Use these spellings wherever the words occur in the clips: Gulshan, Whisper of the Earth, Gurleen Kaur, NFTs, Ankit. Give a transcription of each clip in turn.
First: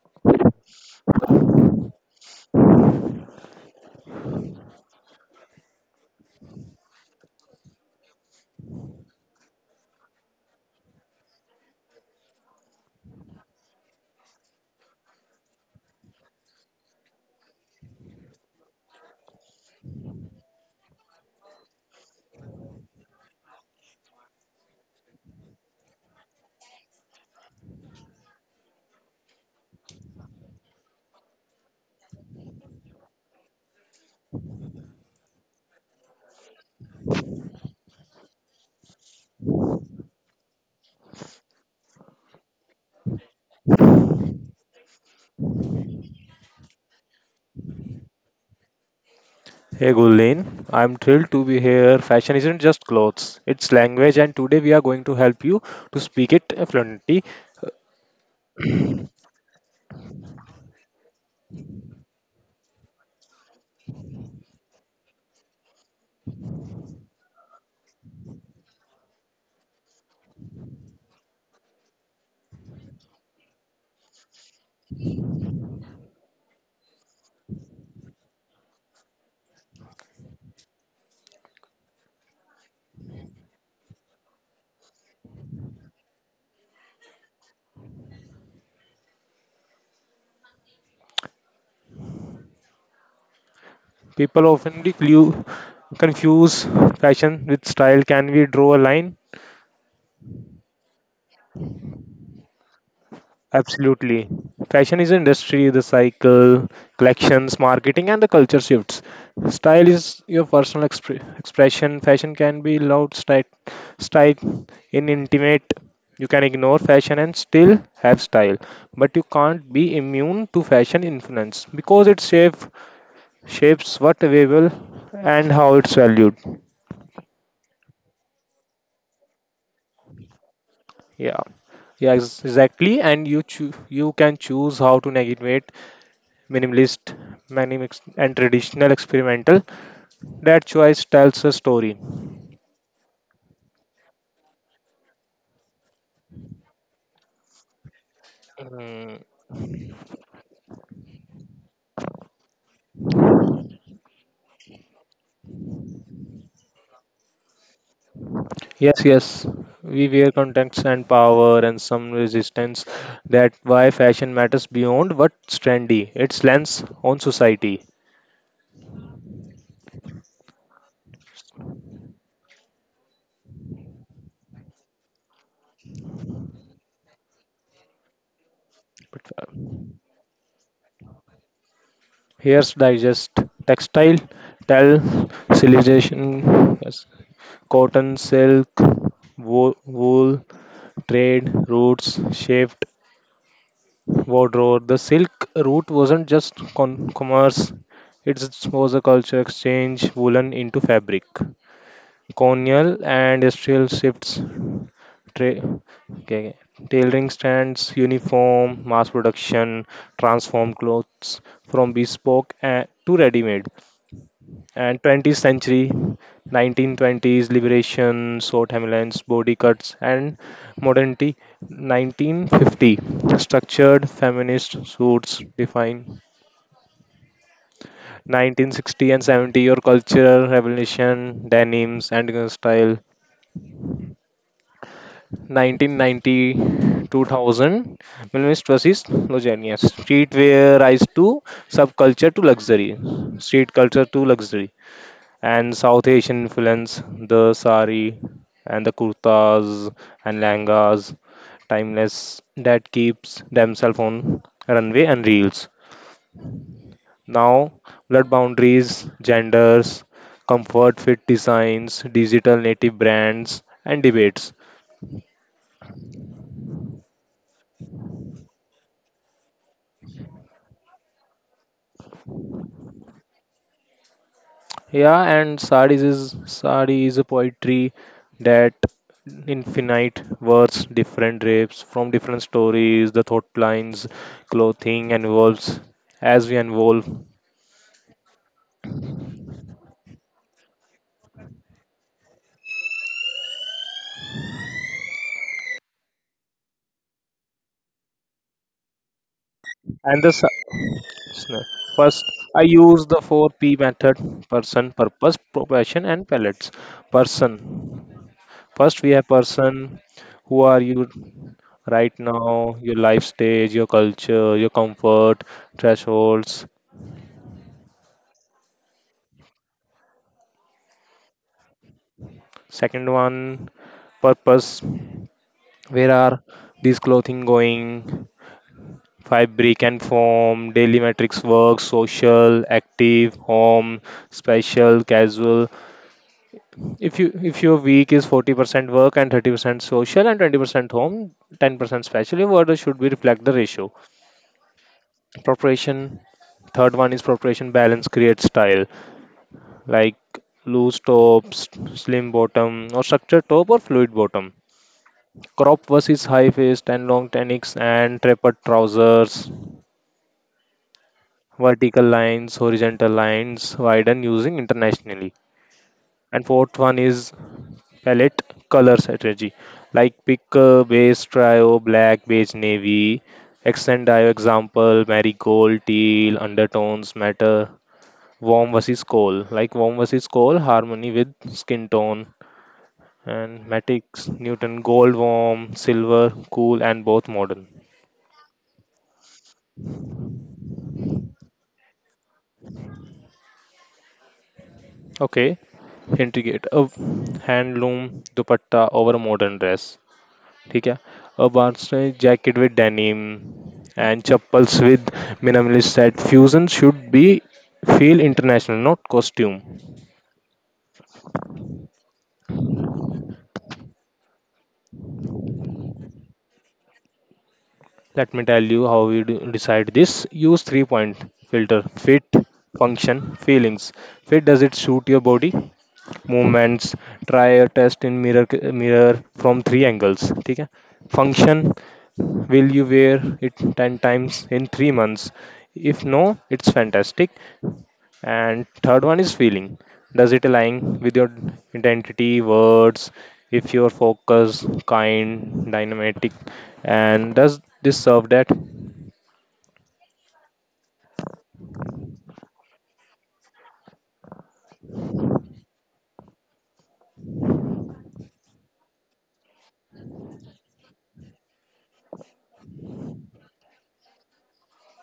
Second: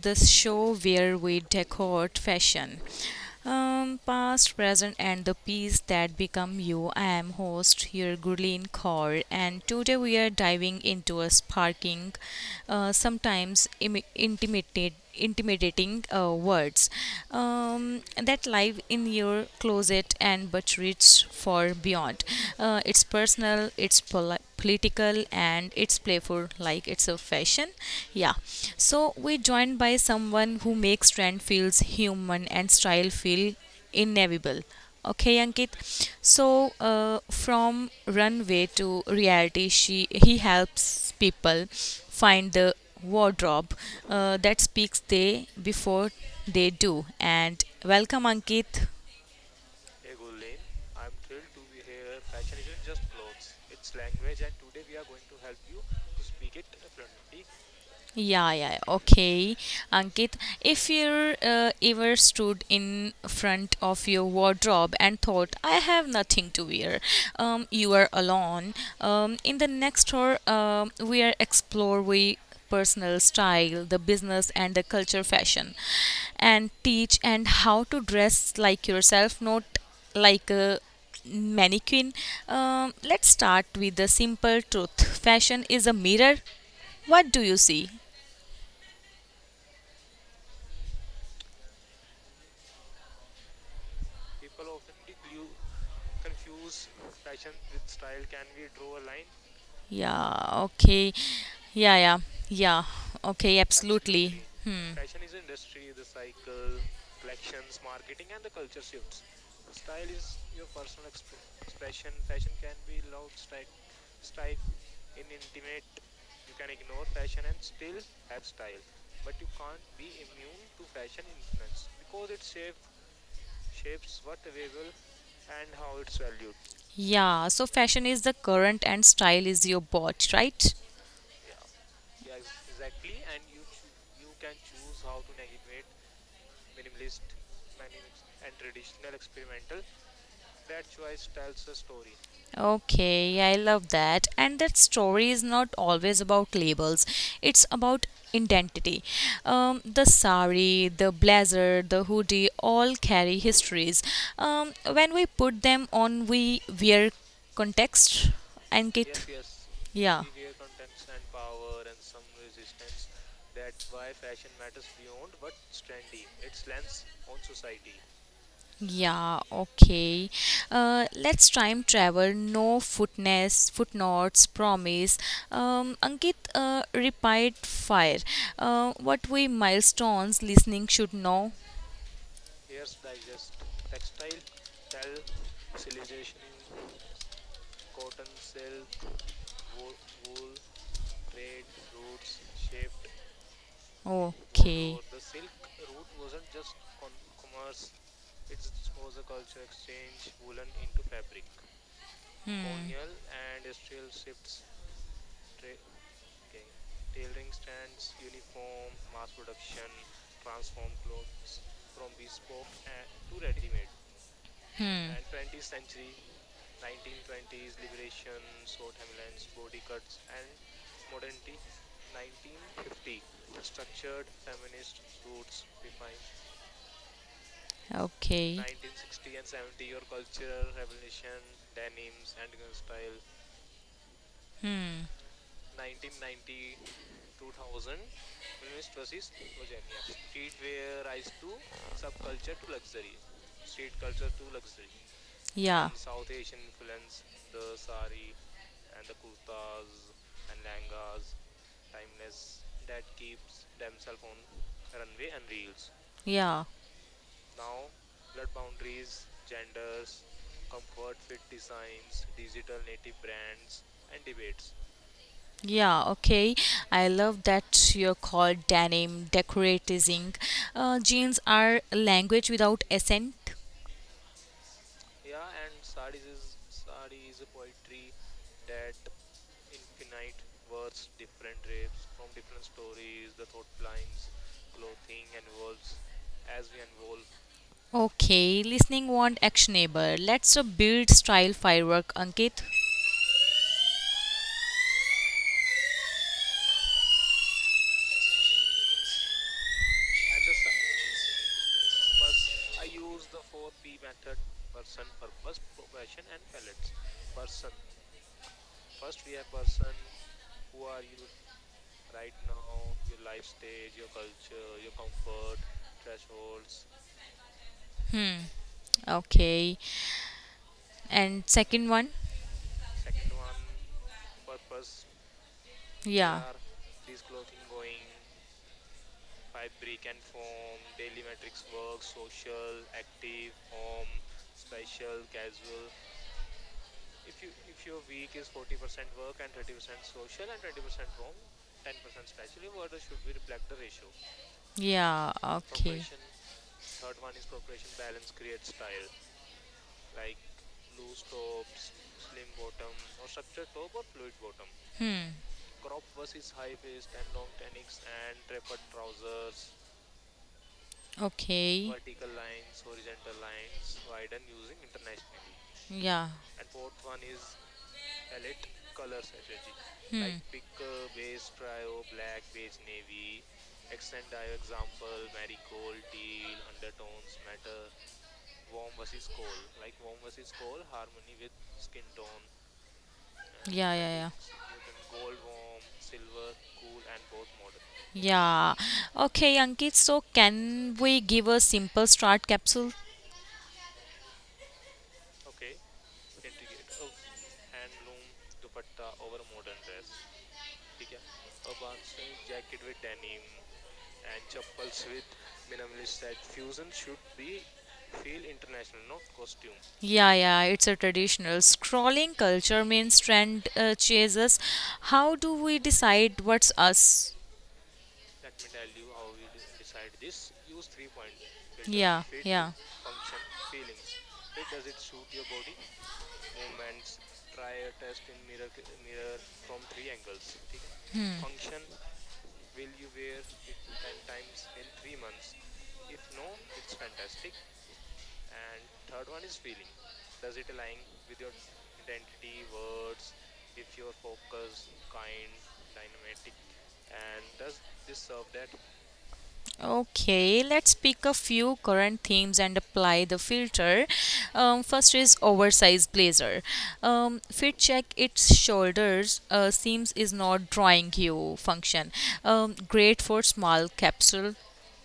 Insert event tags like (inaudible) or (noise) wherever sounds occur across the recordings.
the show where we decode fashion. Past, present, and the piece that become you. I am host here, Gurleen Kaur, and today we are diving into a sparking, sometimes intimidating words that live in your closet and but reach for beyond. It's personal, it's political, and it's playful, like it's a fashion. Yeah. So we're joined by someone who makes trend feels human and style feel inevitable. Okay, Ankit. So, from runway to reality, she he helps people find the wardrobe that speaks they before they do. And welcome, Ankit. Hey Gullin, I'm thrilled to be here. Fashion isn't just clothes, it's language, and today we are going to help you to speak it fluently. Yeah, yeah, okay. Ankit, if you ever stood in front of your wardrobe and thought, I have nothing to wear, you are alone. In the next tour, we are explore we personal style, the business and the culture fashion, and teach and how to dress like yourself, not like a mannequin. Let's start with the simple truth. Fashion is a mirror. What do you see? People often confuse fashion with style. Can we draw a line? Yeah, okay. Yeah, yeah, yeah. Okay, Absolutely. absolutely. Hmm. Fashion is an industry, the cycle, collections, marketing, and the culture shifts. Style is your personal expression. Fashion can be loud, style in intimate. You can ignore fashion and still have style, but you can't be immune to fashion influence because shapes what available and how it's valued. Yeah, so fashion is the current and style is your bot, right? Yeah. Yeah, exactly. And you can choose how to navigate minimalist, minimalist and traditional experimental. That choice tells a story. Okay, I love that. And that story is not always about labels, it's about identity. Mm, The sari, the blazer, the hoodie all carry histories. When we put them on, we wear context and yes, get. yes. Yes, We yeah. wear contacts and power and some resistance. That why fashion matters beyond what's trendy. Its lens on society. Yeah, okay. Let's time travel. No footnotes, promise. Ankit, repeat fire. But, What we uh, milestones listening should know. Here's digest textile, tell, civilization, yes, cotton, silk, wool, trade, routes, shift, Oh, okay. wardrobe. No. The Silk Route wasn't just commerce, it was a culture exchange woolen into fabric. Colonial and industrial shifts, tra- okay, tailoring stands, uniform, mass production, transformed clothes from bespoke to ready made, and Hmm. 20th century 1920s liberation South Hamlin's body cuts and modernity, 1950 structured feminist suits define, Okay. 1960 and 70 your cultural revolution denims and style, Hmm. 1990 2000 minimalist versus logenius streetwear rise to subculture to luxury, street culture to luxury, and Yeah. South Asian influence, the sari and the kurtas and langas, timeless that keeps themselves on runway and reels. Yeah. Now, blood boundaries, genders, comfort fit designs, digital native brands, and debates. Yeah, okay. I love that you're called denim, decoratism. Jeans are a language without accent. Yeah, and Sardis is Sadi is a poetry that infinite words, different rapes from different stories, the thought lines, clothing involves as we involve. Okay, listening want actionable. Let's build style firework, Ankit. And the sa- sna- First, I use the four P method: person, purpose, profession, and pellets. Person. First, we have person. Who are you right now? Your life stage, your culture, your comfort thresholds. Okay, and second one. Second one, purpose. Where Yeah, are these clothing going? Fabric and form, daily matrix work, social, active, home, special, casual. If your week is 40% work and 30% social and 20% home, 10% special, your order should be reflect the ratio. yeah, okay. Preparation. Third one is preparation, balance creates style, like loose tops, slim bottom, or structured top or fluid bottom. Hmm. Crop versus high waist and long tunics and tapered trousers. Okay. Vertical lines, horizontal lines, widen using internationally. Yeah. And fourth one is palette, color strategy. Like pick base trio, black, beige, navy. Accent dye example, marigold, teal, undertones matter. Warm versus cold. Harmony with skin tone. And And yeah, matte. Yeah, matics, yeah, Newton, gold, warm, silver, cool, and both modern. everything. Yeah. Okay, Ankit, so can we give a simple start capsule? Okay integrate अब handloom dupatta over modern dress, ठीक है, अब आपने jacket with denim and chappals with minimalist set, fusion should be feel international not costume. Yeah, yeah, it's a traditional scrolling culture means trend chases. How do we decide what's us? Let me tell you how we do decide this. Use 3 point filter: fit, function, feelings. Fit, does it suit your body? Movements. Try a test in mirror from three angles. ठीक है? Function, will you wear it 10 times in 3 months? If no, it's fantastic. And third one is feeling. Does it align with your identity, words, if you're focused, kind, dynamic, and does this serve that? Okay, let's pick a few current themes and apply the filter. First is oversized blazer. Fit check its shoulders seams is not drawing you function. Great for small capsule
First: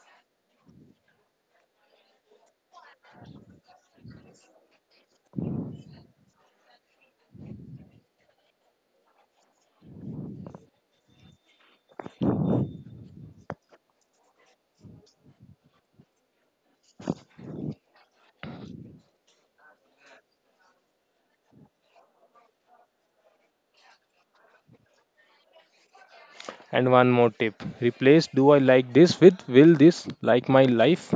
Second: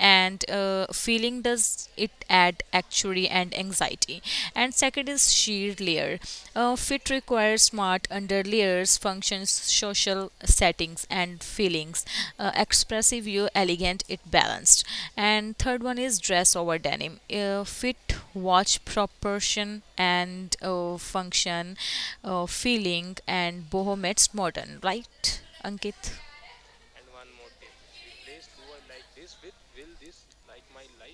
and feeling does it add actually and anxiety and second is sheer layer fit requires smart under layers functions social settings and feelings expressive you elegant it balanced and third one is dress over denim fit watch proportion and function feeling and boho meets modern, right, Ankit? And one more tip, replace "do I like this" with "will this like my life?"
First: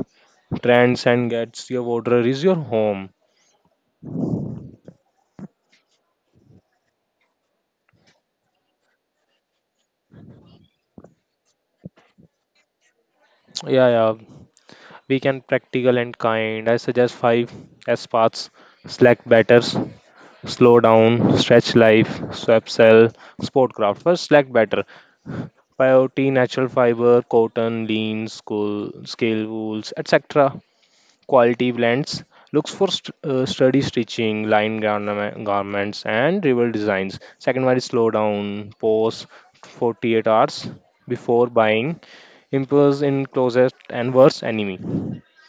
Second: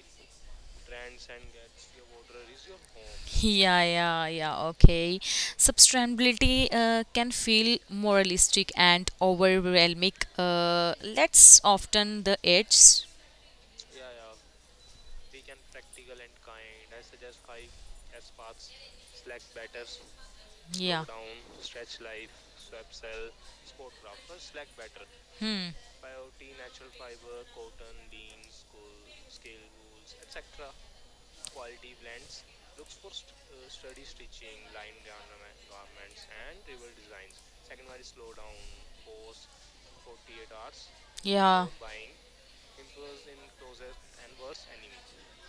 Trends and gets your water is your home. Yeah, yeah, yeah, okay. Sustainability can feel moralistic and overwhelming. Let's often the edge. Yeah, yeah. We can practical and kind. I suggest five S paths: Slack batters, slow Yeah. down, stretch life, swap cell, sport craft. First, Slack batter. Peyote, natural fiber, cotton, lean, school, scale wools, etc. Quality blends. Looks for sturdy stitching, garments, and rival designs. Second one is slow down, pause 48 hours before Yeah. buying. Impulse in closet and worst enemy.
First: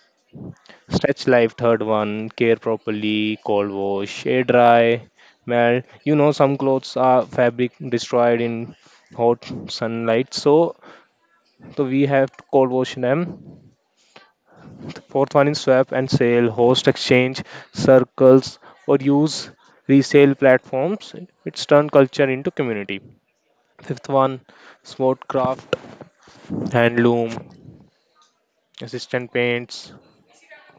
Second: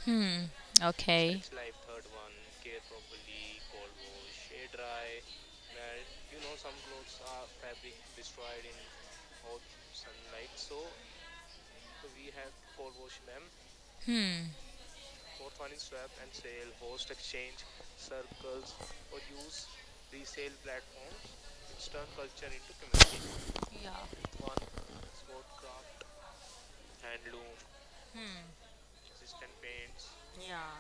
Hmm. Stretch Okay. life, third one, care properly, cold wash, air dry, melt. You know, some clothes are fabric destroyed in hot sunlight, so we have Cold Ocean M. Hmm. Fourth one is swap and sale, host exchange, circles, or use resale platforms. It's turned culture into community. Yeah. Fifth one, smart craft, handloom, assistant paints, Yeah.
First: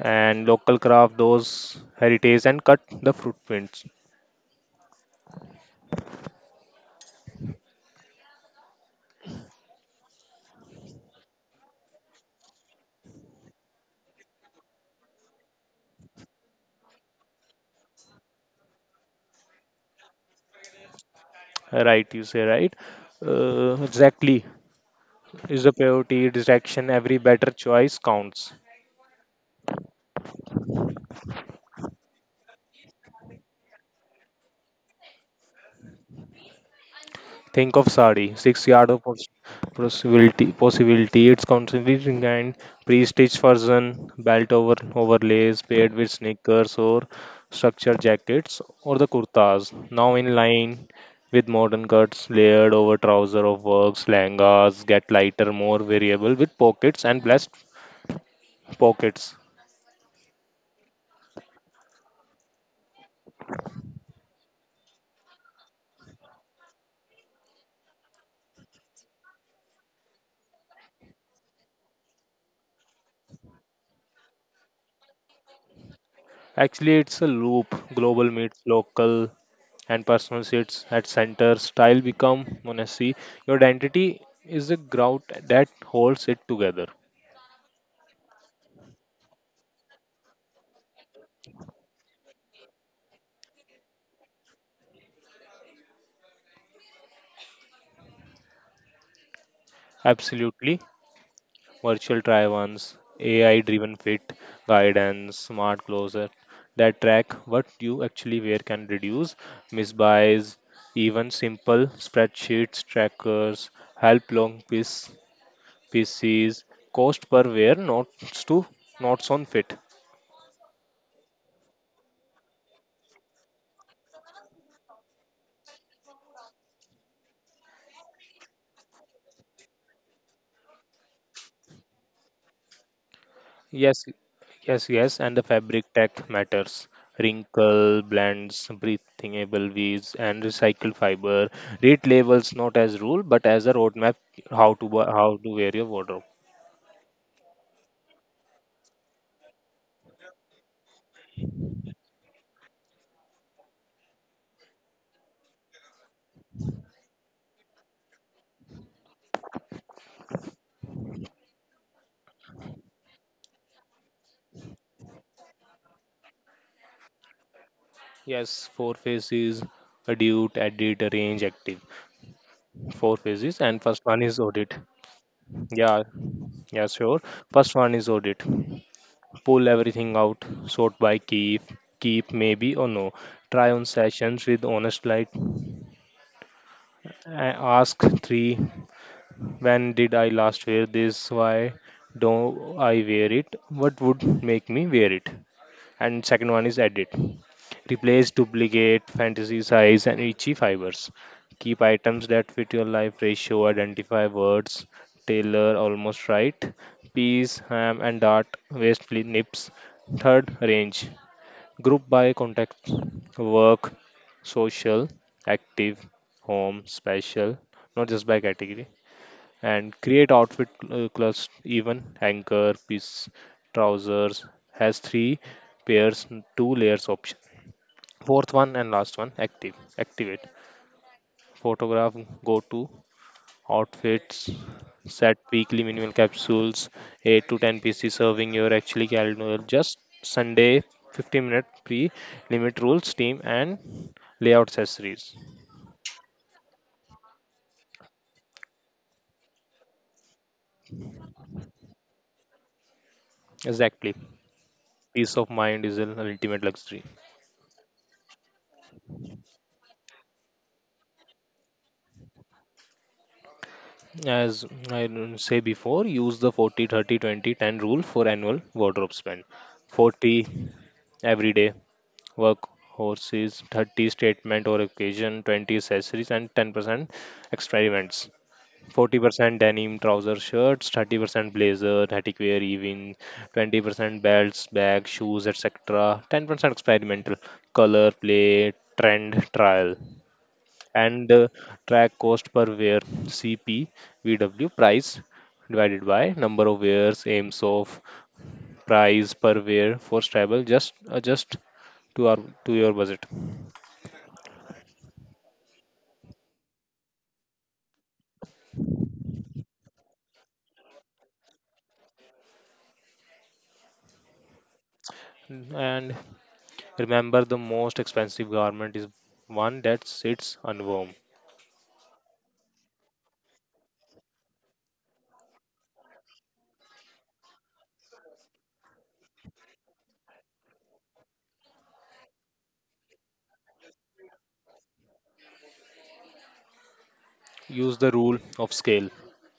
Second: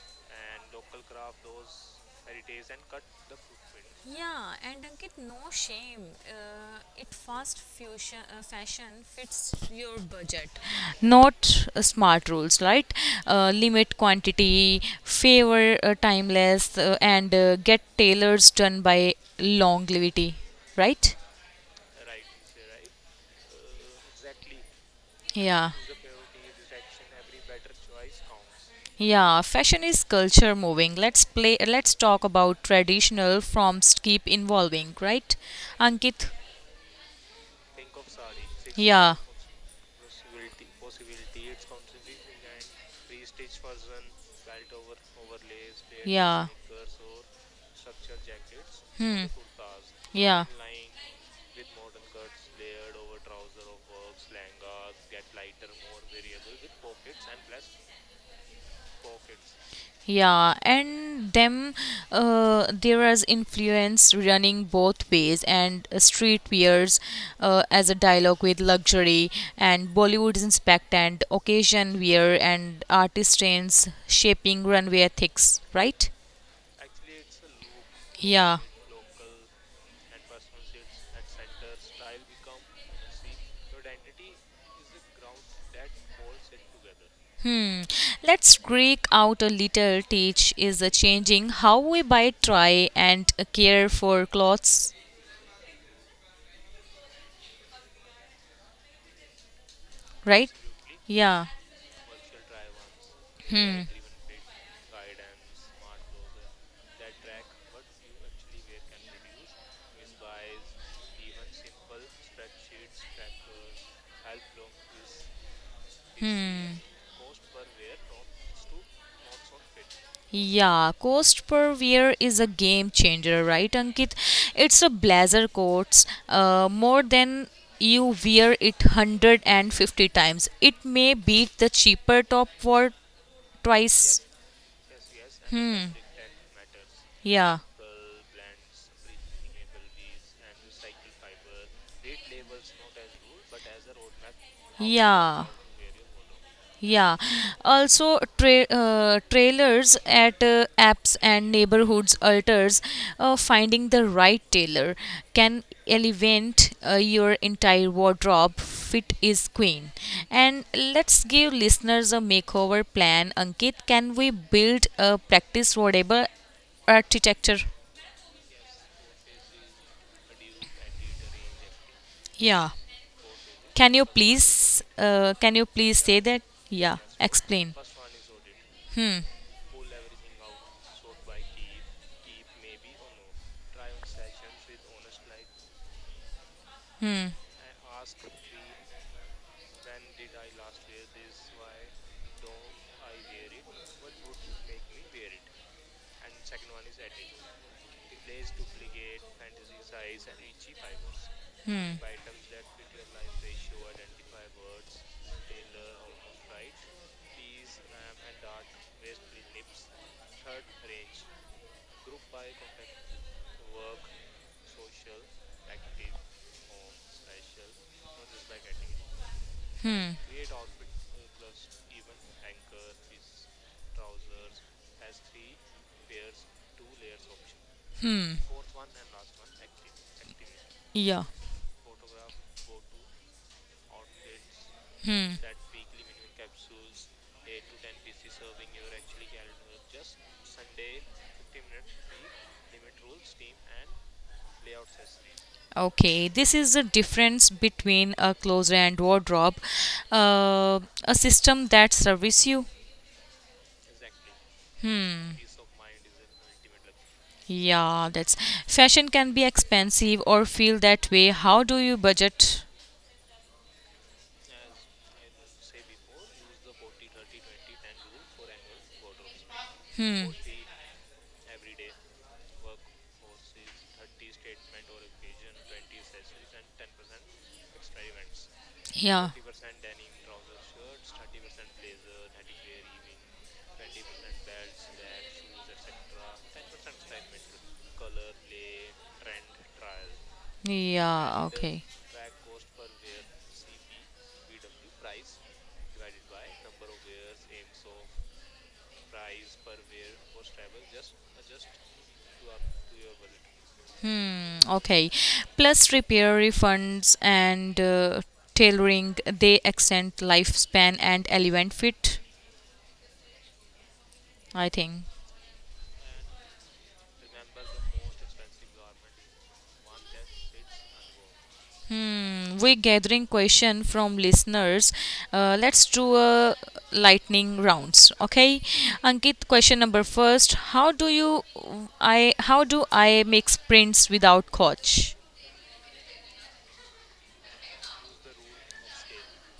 and local craft, those heritage and cut the footprints. Yeah, and Ankit, no shame. It fast fusion, fashion fits your budget, not smart rules, right? Limit quantity, favor timeless, and get tailors done by longevity, right? Right, you say right. Exactly is Yeah, the priority, distraction, every better choice counts. yeah. Fashion is culture moving. Let's play. Let's talk about traditional forms. Keep evolving, right, Ankit? Think of sari, 6 yard of possibility. Possibility. It's constantly and pre-stitched version, belt over overlays paired with sneakers or structured jackets or the kurtas. Now in Yeah. line with modern cuts layered over trouser of works, langas get lighter, more variable with pockets and blessed pockets. Yeah, and them there is influence running both ways, and street wears as a dialogue with luxury, and Bollywood's inspect and occasion wear, and artist trends shaping runway ethics, right? Actually, it's a loop. Global meets Yeah. local and personal sits at center. Style become monacy. Your identity is the grout that holds it together. Let's break out a little. Teach is changing how we buy, try, and care for clothes, right? Absolutely. Yeah. Virtual try ons, AI driven fit, guidance, smart closer that track what you actually wear can reduce misbuys, even simple spreadsheets, trackers, help pieces, cost per wear, notes on fit. Yeah, cost per wear is a game changer, right, Ankit? It's a blazer coats more than you wear it 150 times. It may beat the cheaper top for Yes, twice. yes, yes, and the fabric tech matters. Yeah, Wrinkle, blends, breathable weaves, and recycled fiber. Read labels not as rule, but as a roadmap, how yeah. to wear your wardrobe. Yeah, also trailers at apps and neighborhoods alters, finding the right tailor can elevate your entire wardrobe. Fit is queen. And let's give listeners a makeover plan. Ankit, can we build a practice whatever architecture? Yes, four phases: adute, edit, arrange, active. Yeah. Four phases, and Can you first one is audit. please? Can you please Yeah, say that? yeah, Yeah. sure. Explain. First one is audit. Hmm. Pull everything out, sort by keep, maybe or no. Try on sessions with honest light. Hmm. I ask three: when did I last wear this? Why don't I wear it? What would make me wear it? And second one is edit. Replace duplicate, fantasy size, and itchy fibers. Keep items that fit your life ratio, identify words, tailor almost right, peas, ham, and dart, waist nips. Third, range. Group by contact: work, social, active, home, special, not just by category. And Hmm. create outfit class, even anchor, piece, trousers has three pairs, two layers option. Hmm. Fourth one and last one, active. Activate. Yeah. Photograph go to outfits, set weekly minimal capsules, 8 to 10 pieces serving your actually calendar, just Sunday 15 minute pre limit rules, team, and layout accessories. Okay, this is the difference between a closet and wardrobe, a system that serves you. Exactly. Peace of mind is an ultimate luxury. Yeah, that's fashion can be expensive or feel that way. How do you budget? As say before, use the 40, 30, 20, 10 rule for annual wardrobe spend. Hmm. 40 every day work horses, 30 statement or occasion, 20 accessories, and 10% extra events. Yeah. 40% denim trouser shirts, 30% blazer, reticwear even, 20% belts, bags, shoes, etc. 10% experimental, color, play, trend, trial. And Yeah. Okay. track cost per wear, CP, price divided by number of wears, aims of price per wear for stable, just adjust to our to your budget. Hmm, okay. Plus repair refunds and tailoring, they extend lifespan and elevate fit, I think. And remember, the most expensive garment is one that sits unworn. Hmm, we're gathering question from listeners. Let's do a lightning rounds, okay? Ankit, question number first. How do I make sprints without coach? Use the rule of scale,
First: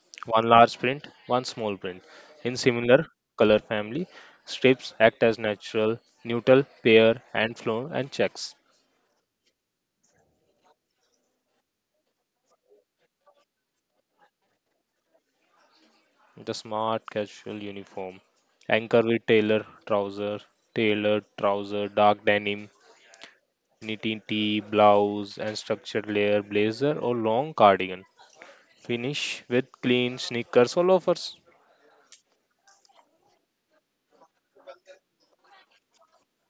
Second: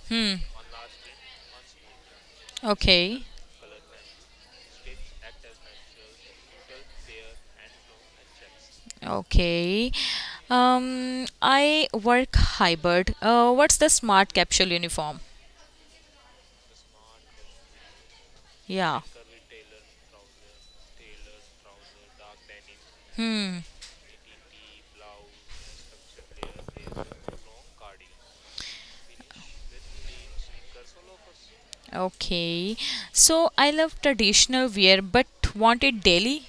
Hmm, one large print, one small print. In similar okay. color family, strips act as natural, neutral, pair, and flow and checks. Okay. I work hybrid. What's the smart capsule uniform? The smart casual uniform. Anchor Yeah. with tailored trouser, dark denim, Hmm. knitting tee, blouse, and structured layer blazer or long cardigan. Finish with clean sneakers or loafers. Okay. So I love traditional wear, but want it daily.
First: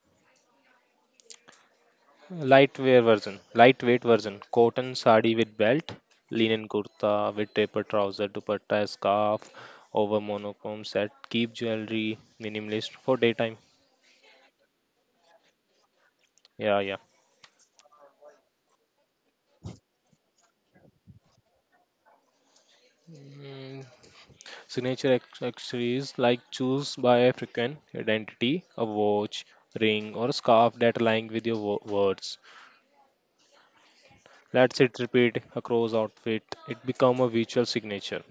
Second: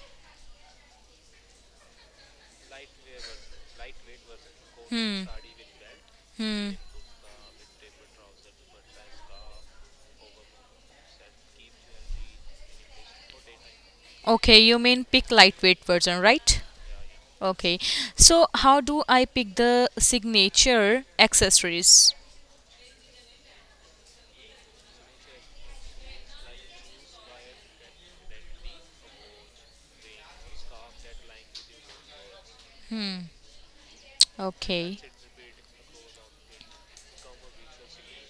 Lightweight version, cotton Hmm. sari with belt, linen Hmm. kurta with taper trouser, dupatta, scarf over monochrome set, keep jewelry minimalist for daytime. Okay. You mean pick lightweight version, right? Yeah, yeah. Okay. So how do I pick the signature accessories? Mm, signature accessories, like choose by African identity, a watch, ring, or a scarf that align with your words. Let's it Okay. repeat across outfit. It become a visual signature.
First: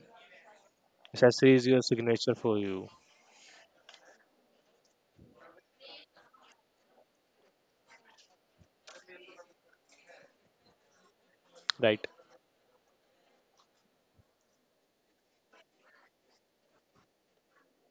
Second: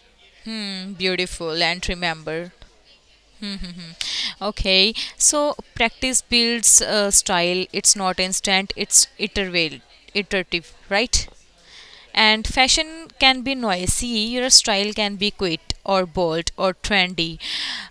Hmm, beautiful. Accessory is your And signature remember. for you, Okay, so practice builds style. It's not instant. It's iterative, right? right? And fashion can be noisy. Your style can be quick or bold or trendy,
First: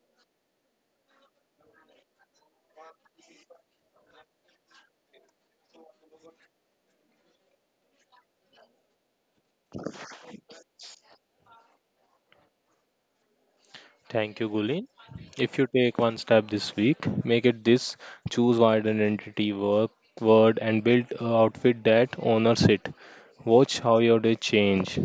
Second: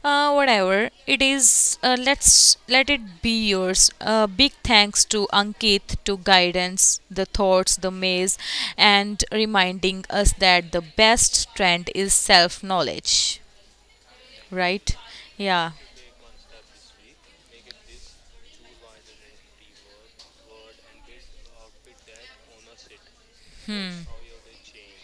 whatever it is. Let's let it be yours. Big thanks to Ankit to guidance, the thoughts, the maze, and reminding us that the best trend is self knowledge, Thank you, Gulin. right? If you Yeah. take one step this week, make it this: choose wide identity work word and build an outfit that honors it. Watch how your day change.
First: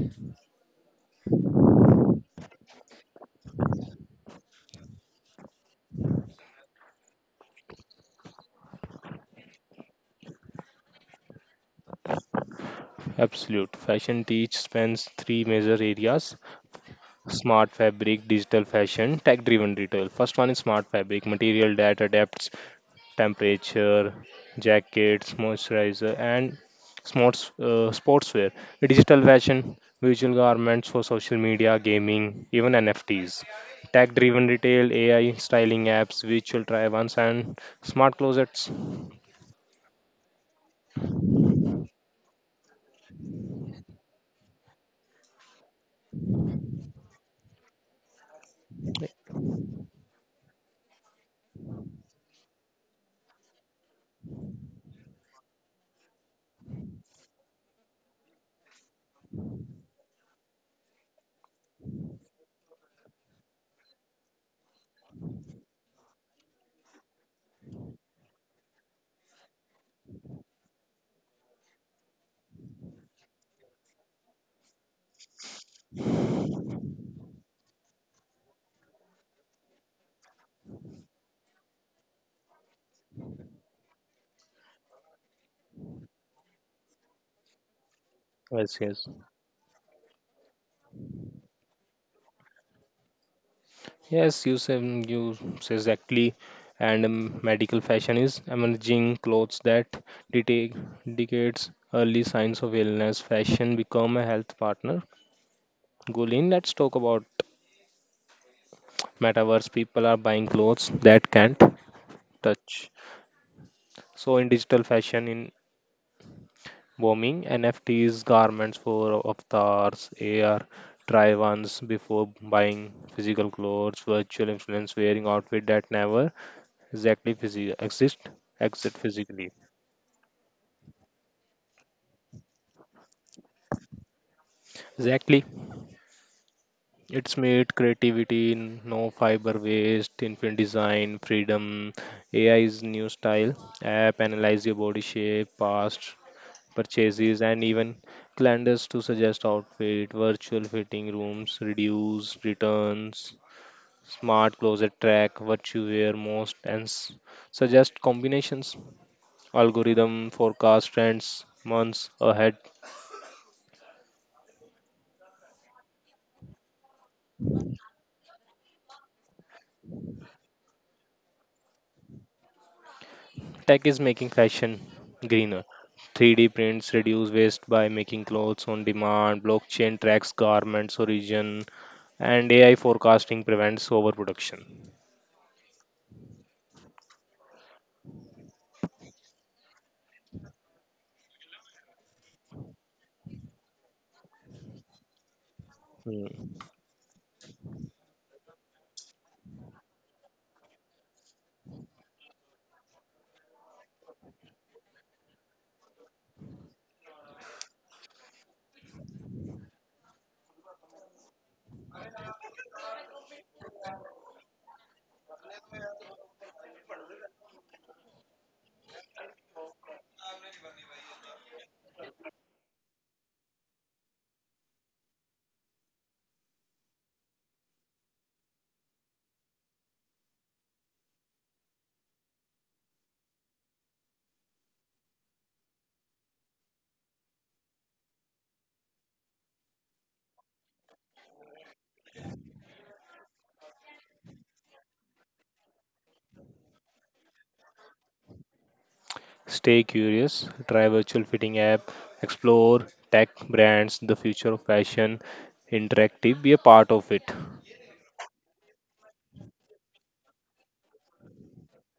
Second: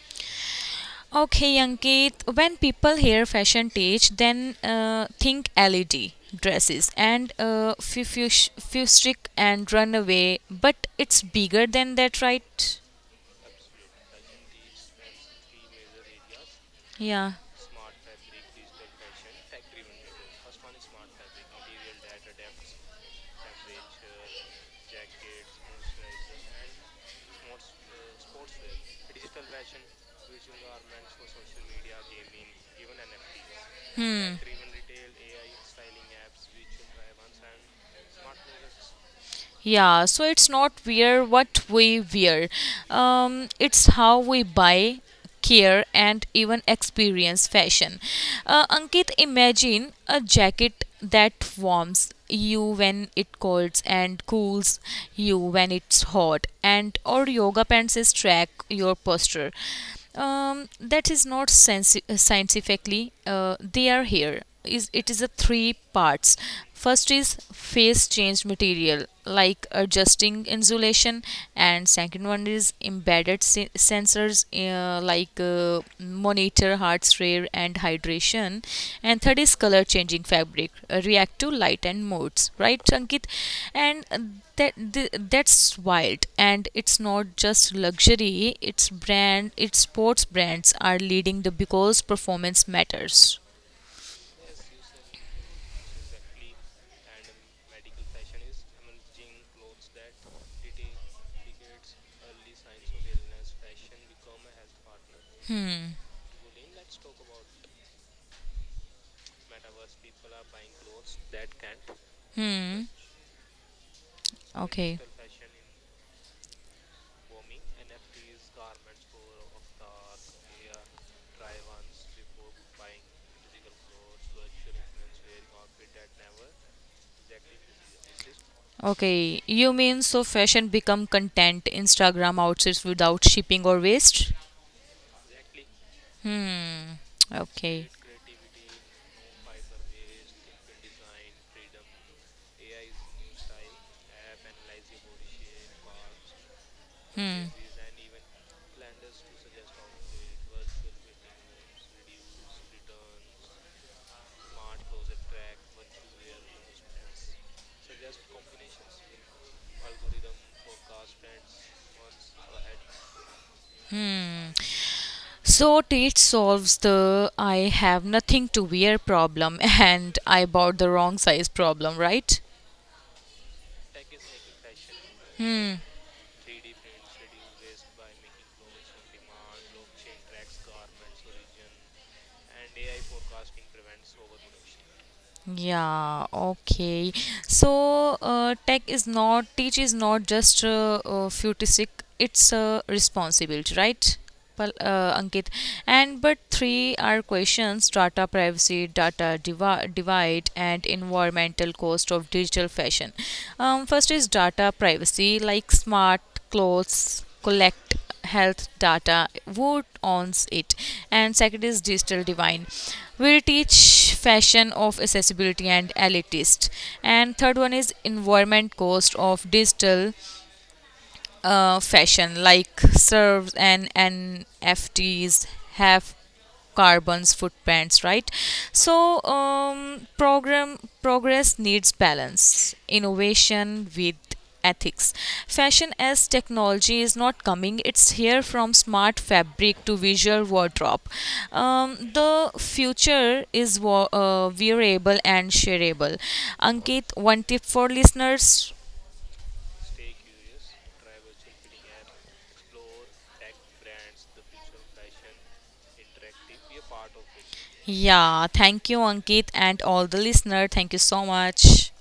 Okay, Ankit, when people hear fashion teach, then think LED dresses and fustric and runaway, but it's bigger than that, right? Absolute fashion teach spans three major areas: Yeah. smart fabric, digital fashion, tech-driven retail. First one is smart fabric, material that adapts temperature, jackets, moisturizer, and sportswear, digital fashion, visual garments for social media, gaming, even NFTs, tech driven retail, AI, styling apps, virtual try ons, and smart closets. Yeah, so it's not wear what we wear. It's how we buy, care, and even experience fashion. Ankit, imagine a jacket that warms you when it colds and cools you when it's hot, and or yoga pants is track your posture that is not scientifically they are here is it is a three parts first is phase change material like adjusting insulation and second one is embedded sensors like monitor heart's rare and hydration. And third is color changing fabric, react to light and modes, right, Ankit? And that's wild. And it's not just luxury; Yes, it's yes, brand, its sports brands are leading the because performance matters. yes. You say exactly, and medical fashion is emerging clothes that detect decades early signs of illness. Fashion become a health partner. Hmm. Gulin, let's talk about metaverse, people are buying clothes that can't Hmm. touch, so in digital Okay. fashion in booming, NFTs garments for avatars, ar try once before buying physical clothes, virtual influence wearing outfit that never exist, exist Okay, physically. you mean so fashion become content Instagram outfits without shipping or waste? Exactly, Hmm. it's made Okay. creativity in no fiber waste, infinite design freedom. AI is new style, app analyze your body shape, past purchases, Hmm. and even calendars to suggest outfit, virtual fitting rooms, reduce returns, smart closet track what you wear most, and suggest combinations, algorithm, forecast trends months ahead. Hmm. So it solves the I have nothing to wear problem (laughs) and I bought the wrong size problem, right? Tech is making fashion greener. Hmm. 3D prints reduce waste by making clothes on demand, blockchain tracks garments origin, and AI forecasting prevents overproduction. Yeah, okay. So, tech is not, teach is not just futuristic, it's a responsibility, right? Ankit, and but Hmm. three are questions: data privacy, divide, and environmental cost of digital fashion. First is data privacy, like smart clothes collect health data who owns it and second is digital divine will teach fashion of accessibility and elitist and third one is environment cost of digital fashion like serves and NFTs have carbon's footprints right so program progress needs balance innovation with ethics fashion as technology is not coming it's here from smart fabric to visual wardrobe the future is wearable and shareable ankit one tip for listeners. Stay curious, try virtual fitting app, explore tech brands, the future of fashion, interactive, be a part of it. Yeah, thank you, Ankit, and all the listener. Thank you so much.